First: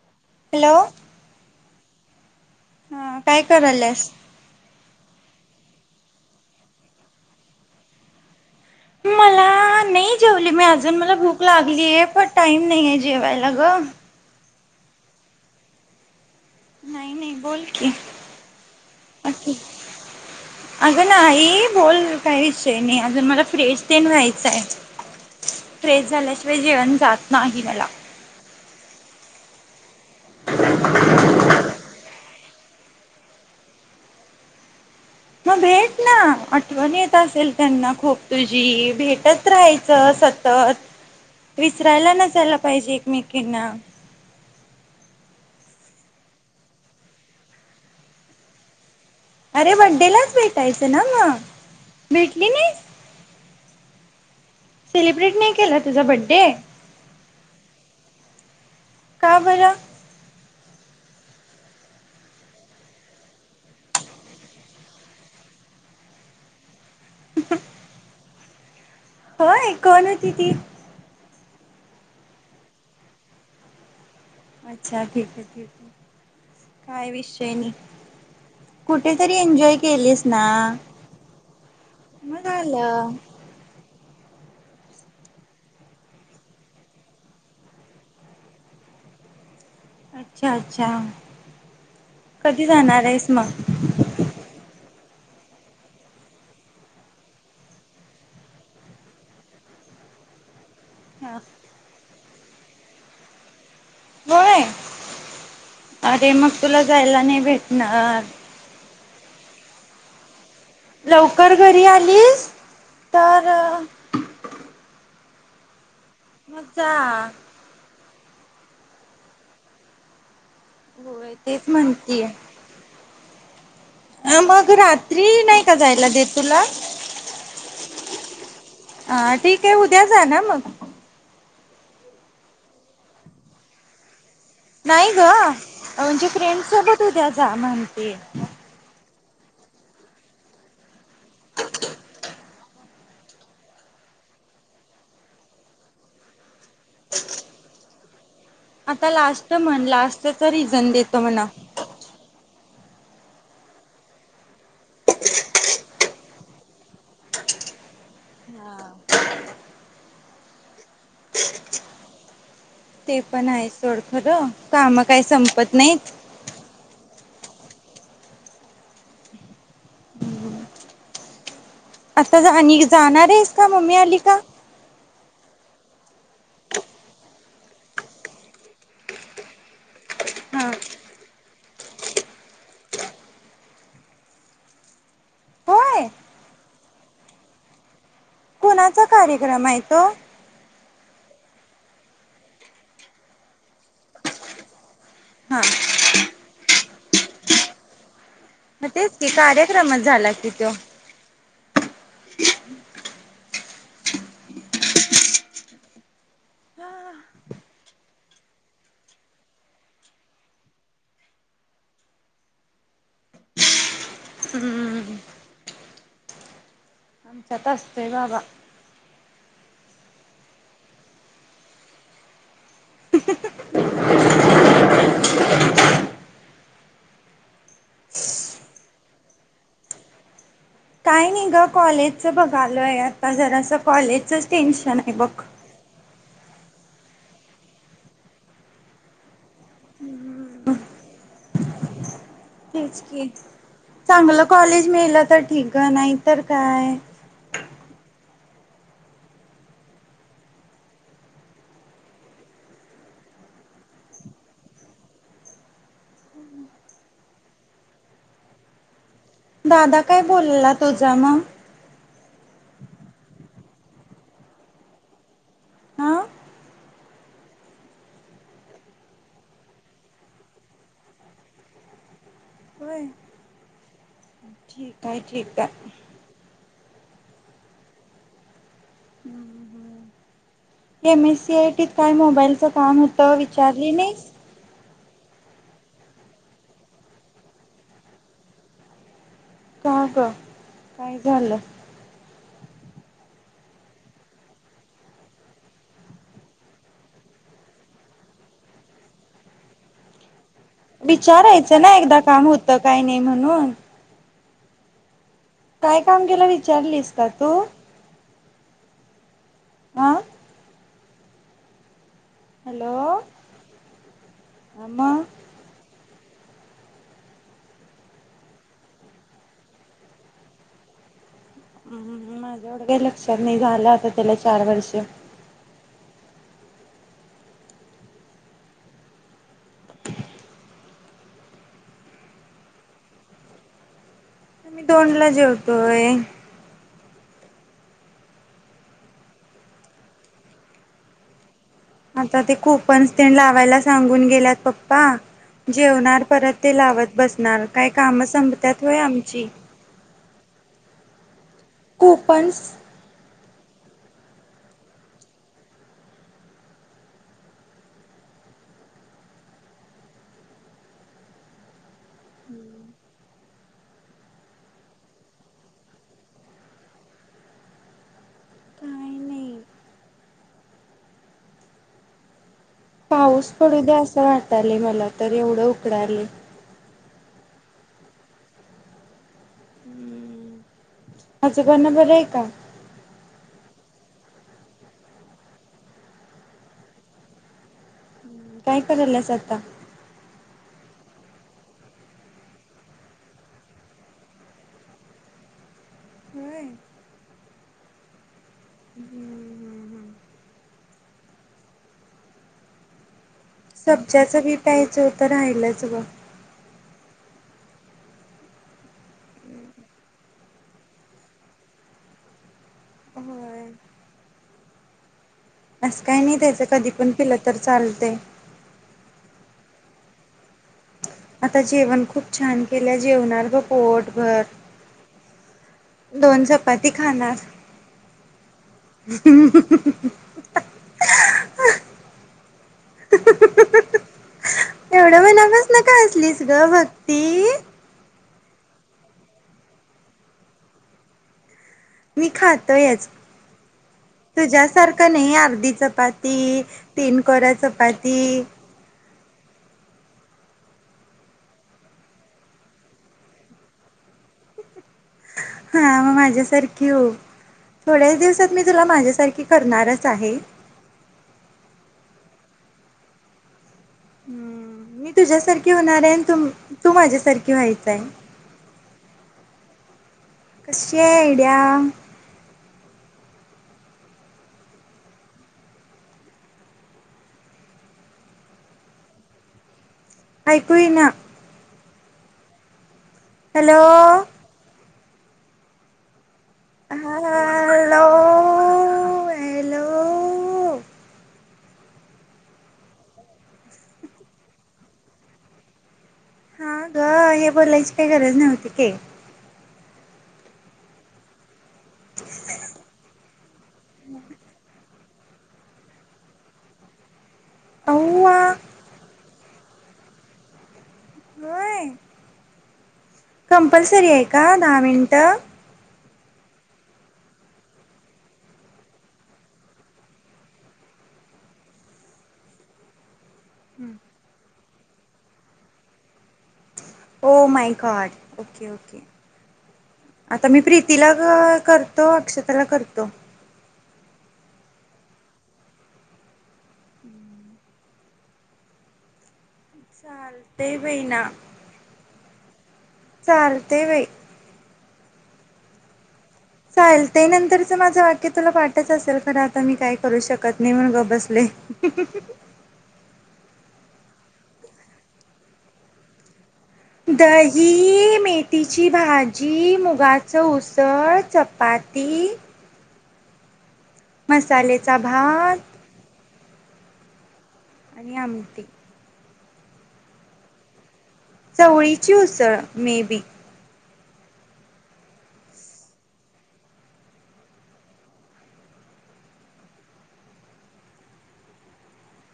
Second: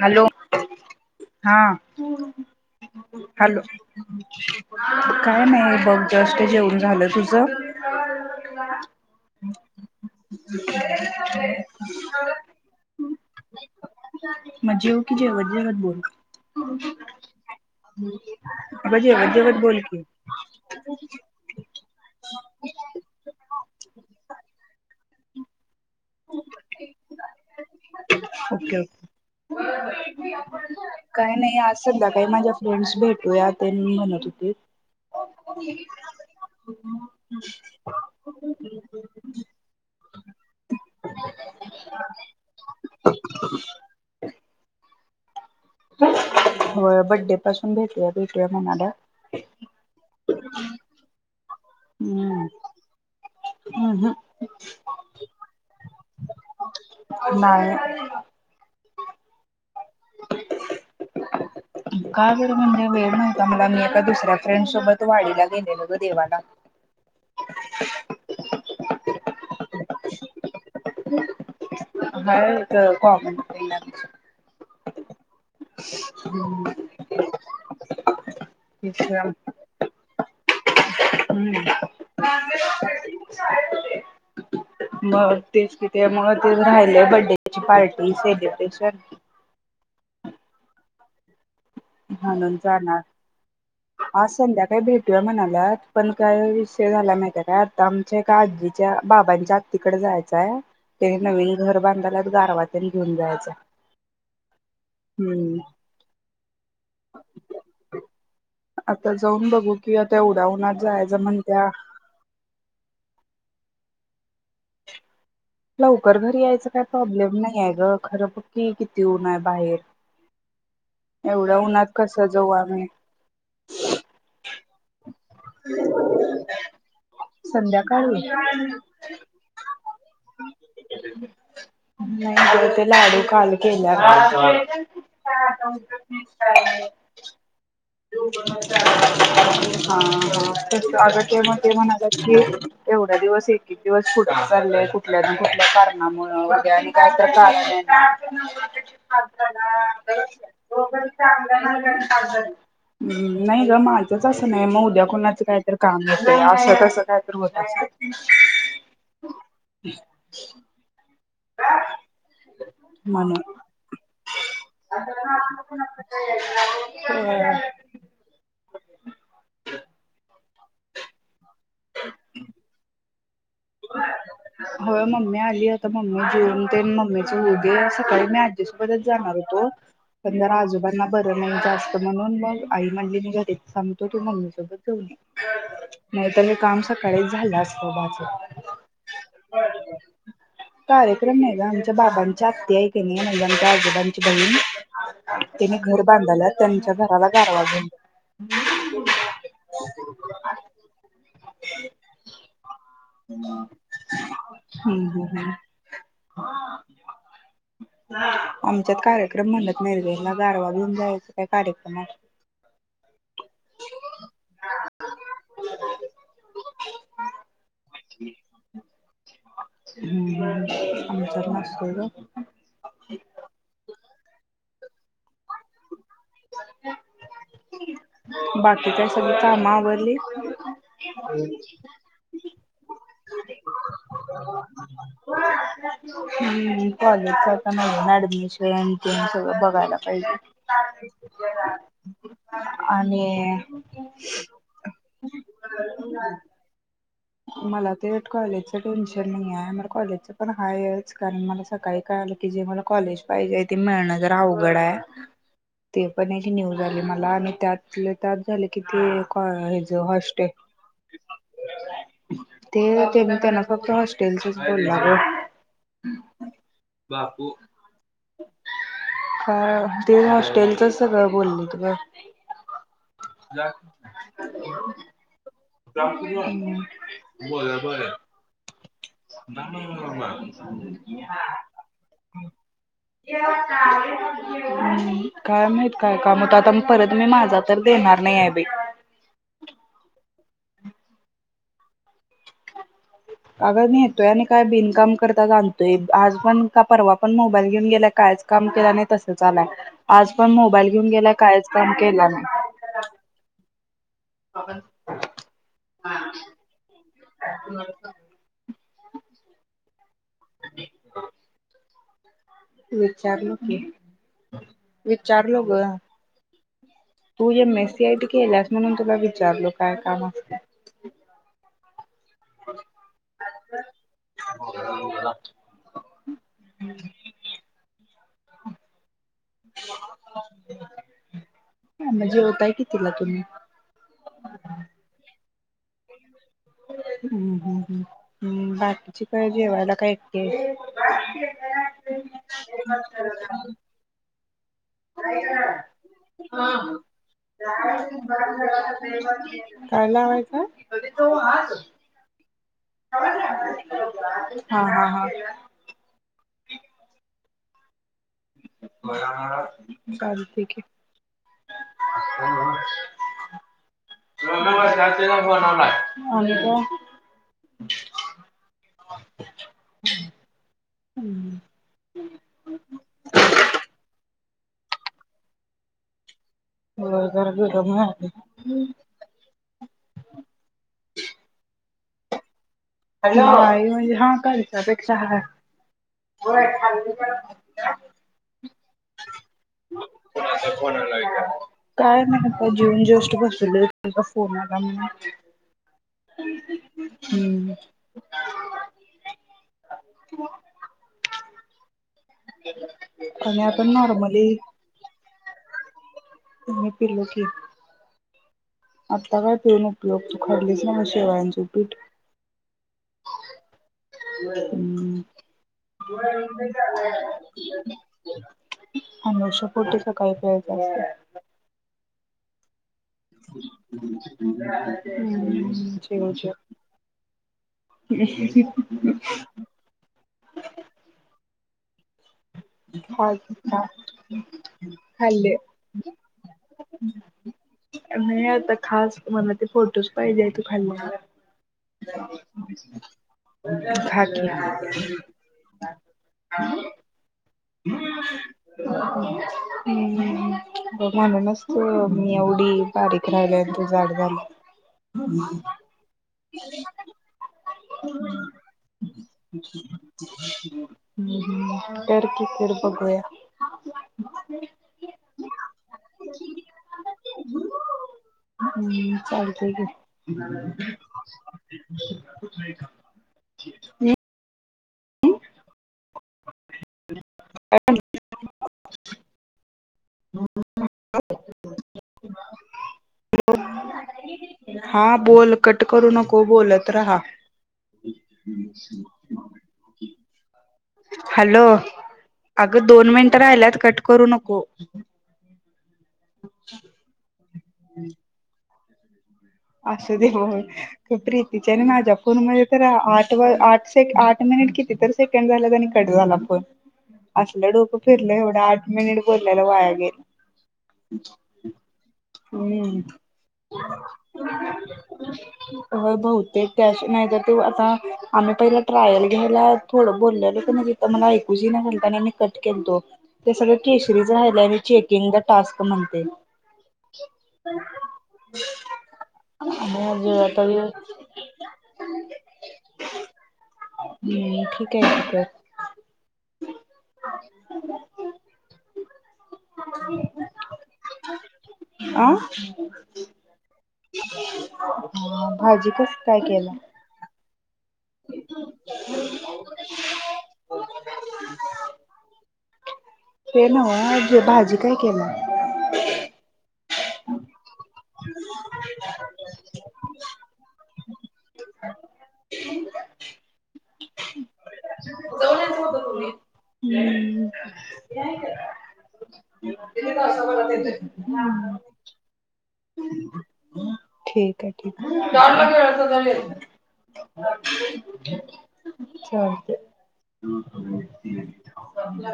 Hello hello [inaudible] हां. हा काय हॅलो करायल्यास? [inaudible] काय नाही बघ जस्ट जेवून झालं तुझ? मला नाही जेवली मी अजून, मला भूक लागलीये पण टाइम नाहीये जेवायला गं. मग जेव की जेवत, जेवत बोल. नाही नाही बोल कि अगं जेवत असच, जेवत बोल की [inaudible] अगं नाही बोल काही विषय नाही अजून मला फ्रेश तेन व्हायचं हाय. फ्रेश झाल्याशिवाय ओके जेवण जात नाही मला. [inaudible] काय नाही आज संध्याकाळी माझ्या फ्रेंड्स भेटूया तेन म्हणत होतीत. मग भेट ना. आठवण येत असेल त्यांना खूप तुझी भेटत राहायचं सतत. विसरायला नसायला पाहिजे एकमेकींना होय, बड्डे पासून भेटूया, भेटूया म्हणाल्यात. अरे, बड्डेलाच भेटायचं ना म? हम्म. अ हं. सेलिब्रेट नाही केला तुझा बड्डे? नाही का बरं? का बरं म्हणजे, वेळ नव्हता मला मी एका दुसऱ्या फ्रेंड सोबत वाडीला गेलेलो गं देवाला. [inaudible] होय! कोण होती ती? हाय एक कॉमन फ्रेंड आमची. अच्छा ठीक आहे, ठीक आहे, हम्म काय विषय नाही कुठे तेच तरी एन्जॉय केलीस ना? हम्म मनाला मग तेच कि त्यामुळं ते राहिलं बड्डेची पार्टी सेलिब्रेशन. अच्छा अच्छा. म्हणून कधी जाणार. आहेस मग आज संध्याकाळी भेट टूया म्हणालात पण काय विषय झाला माहित्या काय आता आमच्या एका आजीच्या बाबांच्या आत्तीकड जायचं हाय. तेनी हा नवीन घर बांधाल्यात गारवा तेन घेऊन जायचंय. होय अरे मग. तुला जायला नाही भेटणार. आता जाऊन बघू कि आता एवढ्या उन्हात. जायचं लवकर म्हणत्या घरी आलीस तर. लवकर घरी मग यायचं काय जा प्रॉब्लेम नाही आहे गं. खरं बघ की किती ऊन आहे बाहेर होय एवढा तेच उन्हात कस जाऊ आम्हि अ मग रात्री नाही का जायला देत तुला संध्याकाळी ह ठीक आहे उद्या जा ना मग नाही ग ते लाडू काल केल्या ना नाही ग आ म्हणजे फ्रेंड सोबत उद्या जा मग तेव ब [unintelligible] हा आग ते म ते म्हणालेत कि एवढ्या दिवस एक एक दिवस पुढचं चाललंय कुठल्या ना कुठल्या कारणामुळं उद्या आणि काय तर कारण येणार आता लास्ट म्हण लास्टच ो रिझन देतो म्हणा. चांगल्या मलगा साण [unintelligible] म् नाही ग माझझंच असं नाही मग उद्या कोणाचं काहीतरी काम होतय असं तसं काहीतर होत असतय. ह ते पण आहे सोडखरं काम काही संपत नाहीत. व्हय. असं जानी जाणार आहेत. का मम्मी आली का? ती आता मम्मी जेऊन तेन मम्मीच होवू दे सकाळी मी आजीसोबतच जाणार होतो पण जरा हा. आजोबांना बरं नाही जास्त म्हणून मग आई म्हणली मी घरीच थांबतो तू मम्मी सोबत जाऊन ये होय नाहीतर ये काम सकाळीच झालं असत बघ. कोणाचा कार्यक्रम आहे तो? कार्यक्रम नाही ग आमच्या बाबांच्या आत्ती हाय कणी म्हणजे आमच्या आजोबांची बहीण हा. त्यांनी घर बांधाल्यात त्यांच्या घराला गारवा घेवून गेलती. हा तेच की कार्यक्रमच झाला कि तो [unintelligible] हम् ह आमच्यात कार्यक्रम म्हणत नाहीत ग गारवा घऊन जायचं काय कार्यक्रमात. हम्म च्यात असतय बाबा हम् ह आमच्याार [unintelligible] जावू देत बाकी काय सगळी काम आवरली. काय नाही ग कॉलेजचं बघालोय. आता जरास कॉलेजचंच टेन्शन हाय बघ. हम् कॉलेजच आता मग ऍडमिशन ते आणि सगळं बघायला पाहिजे. तेच की आणि चांगलं कॉलेज मिळल तर ठीक ग नाही तर काय? मला ते कॉलेजच टेन्शन नाही हाय, मला कॉलेजच पण हायच, कारण मला सकाळी कळाल की जे मला कॉलेज पाहिजे ते मिळणं जरा अवघड हाय, ते पण एक न्यूज आली मला आणि त्यातल्या त्यात झालं की ते. हेज दादा काय हॉस्टेल बोलला तुझा मग. ते तेन फक्त हॉस्टेलचेच बोलला ग. ह बापू हा ते हॉस्टेलचच सगळं बोललित ग. होय ठीक आहे, ठीक आहे. [unintelligible] एमएससीआयटीत, काय मोबाईलचं काम होतं विचारली नाहीस. हम्म, काय माहीत, काय काम होत, आता म परत मी माझा तर देणार नाही आहे बाई. का ग काय झालं. अग नेतोय आणि काय बिनकाम करताच आणतोय, आज पण का परवा पण मोबाईल घेऊन गेलाय कायच काम केलं नाही तस आलाय आज पण मोबाईल घेऊन गेला कायच विचारायचं काम ना एकदा केला काम होतं काय नाही म्हणून. पन [unintelligible] काय काम केलं विचारलीस का तू. आ. हॅलो विचारलो की, मग विचारलो ग. तू एमएससीआयट केल्यास म्हणून तुला विचारलो काय काम असत. हम् हम. माझ्या एवढ काही लक्षात नाही, झाल आता त्याला चार वर्ष. हम् [unintelligible] मग जेवताय कितीला तुम्ही. आम्ही दोन ला जेवतोय. हम्, हम्, हम् हम् बाकीची काय जेवायला काय एकटी आता ते कूपन्स तेन लावायला सांगून गेल्यात. बा जेवणार परत ते लावत बसणार, काय कामं संपत्यात होय आमची. ह त [unintelligible] कूपन्स. हा, हा, हा. चालतय की, काय नाही. हम्म. पाऊस पडू द्या असं वाटालय, मला तर एवढं उकडालय. होय जरा गरम व्हालय. आजोबाना बरं आहे का. म्हणजे हा करायच अपेक्षा हा [unintelligible] काय करराल्यास आता. काय म्हण जीवन ज्येष्ठ बसलोय, तुझा फोन आला होय. हम्म. ह ह सब्जाच बी प्यायचं होत राहायलाच ग त पिलो की आता काय पेऊन उपयोग चुकडलेच ना म शिवायांच पीठ हम् अससं काय नाही त्याच कधी पण पिलं तर चालते हमर्षापोट सकाळी पेयचं असत आता जेवण खूप छान! केल्या जेवणार ग पोट भर.... हम्म दोन शेवचे चपाती खाणार..... ह अ खा खा एवढं खाल्ले. मनापासून का हसलीस ग भती [unintelligible] नाही आता खास मला ते फोटोज पाहिजे तू खाल्ल्यावर मी खातोयच.. खा की. तुझ्यासारखं नाही.. अर्धी चपाती... तीन कोऱ्या चपा... पती..... हूं.. म्हणूनच त मी एवढी बारीक राहिले आणि ते जाड झालेत हा..... मग माझ्यासारखी हो थोड्याच दिवसात मी तुला माझ्यासारखी करणारच आहे. कर कि, फिर बघूया हूं मी तुझ्यासारखी होणार आहे तू.. तू माझ्यासारखी व्हायचय, हम्म चालतंय की. कशी... आयडिया... हो [inaudible] अ [inaudible] ऐकू येई ना [inaudible] हॅलो...... हा, बोल, कट करू नको. हो, बोलत राहा हॅलो हॅलो हॅलो.. अग दोन मिनिट राहिल्यात, कट करू नको. अच्छा.. हा ग हे बोलायची काही गरज नव्हती.. हे.. असू दे हो खुपरीत तिच्याने माझ्या फोनमुळे तर आठ.. व.. आठशे.. आठ मिनिट किती तर सेकंड झाल्यात आणि कट झाला फोन. असलं डोकं फिरलं, अव्वा एवढं आठ मिनिट बोलल्याल वाया गेलं. [unintelligible] [unintelligible] कंपलसरीय, का दहा मिनटं? होय बहुतेक कॅश नाहीतर ते आता, आम्ही पहिला ट्रायल घ्यायला थोडं बोललेलो, क नाही तिथ मला ऐकूच येईना झालत आणि आम्ही कट केल्तो. ते सगळं केशरीच राहिल्याय [unintelligible] चेकिंग [unintelligible] टास्क म्हणते. Oh my God, okay okay. आणि अजून आता मी प्रीतीला क करतो, अक्षताला करतो. हम्, ठिकय, ठीकय. चालते बाई ना. अं [unintelligible] [unintelligible] भाजी कस काय केला? चालेल ते नंतरच माझं वाट की, तुला वाटच असेल खर, आता मी काय करू शकत नाही, म्हणून गप बसले. [unintelligible] [unintelligible] भाजी काय केला. दही, मेथीची भाजी, मुगाचं उसळ, चपाती [unintelligible] मसाल्याचा भात हम्म आणि [unintelligible] या इकडं. आमटी [unintelligible] [unintelligible] किती तासाभरात येतय. चवळीची उसळ. मे बी ठीकय, ठीकय. [unintelligible] चालतय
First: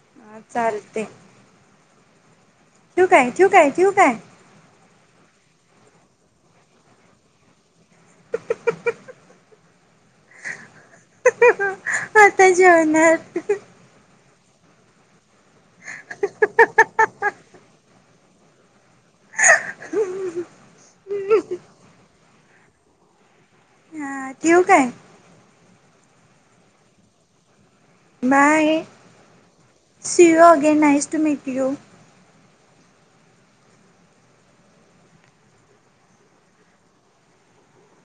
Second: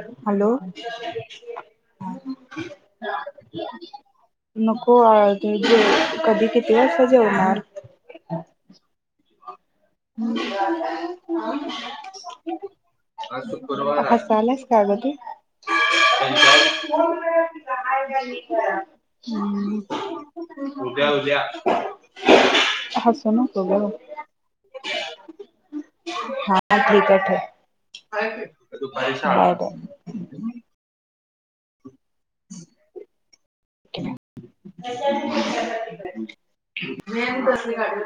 हा हॅलो [unintelligible] ठेउ काय ठेउ काय ठेउ काय. हो कधी किती वाजता जेवणार? आता जेवणार आज शुक्रवार हाय. चाललेस काय गं तू? [unintelligible] [unintelligible] हम्म उद्या उद्या हासु न हा ठेऊ काय? हा ठीक आहे ठेव. Bye bye see you again nice to meet you. [unintelligible]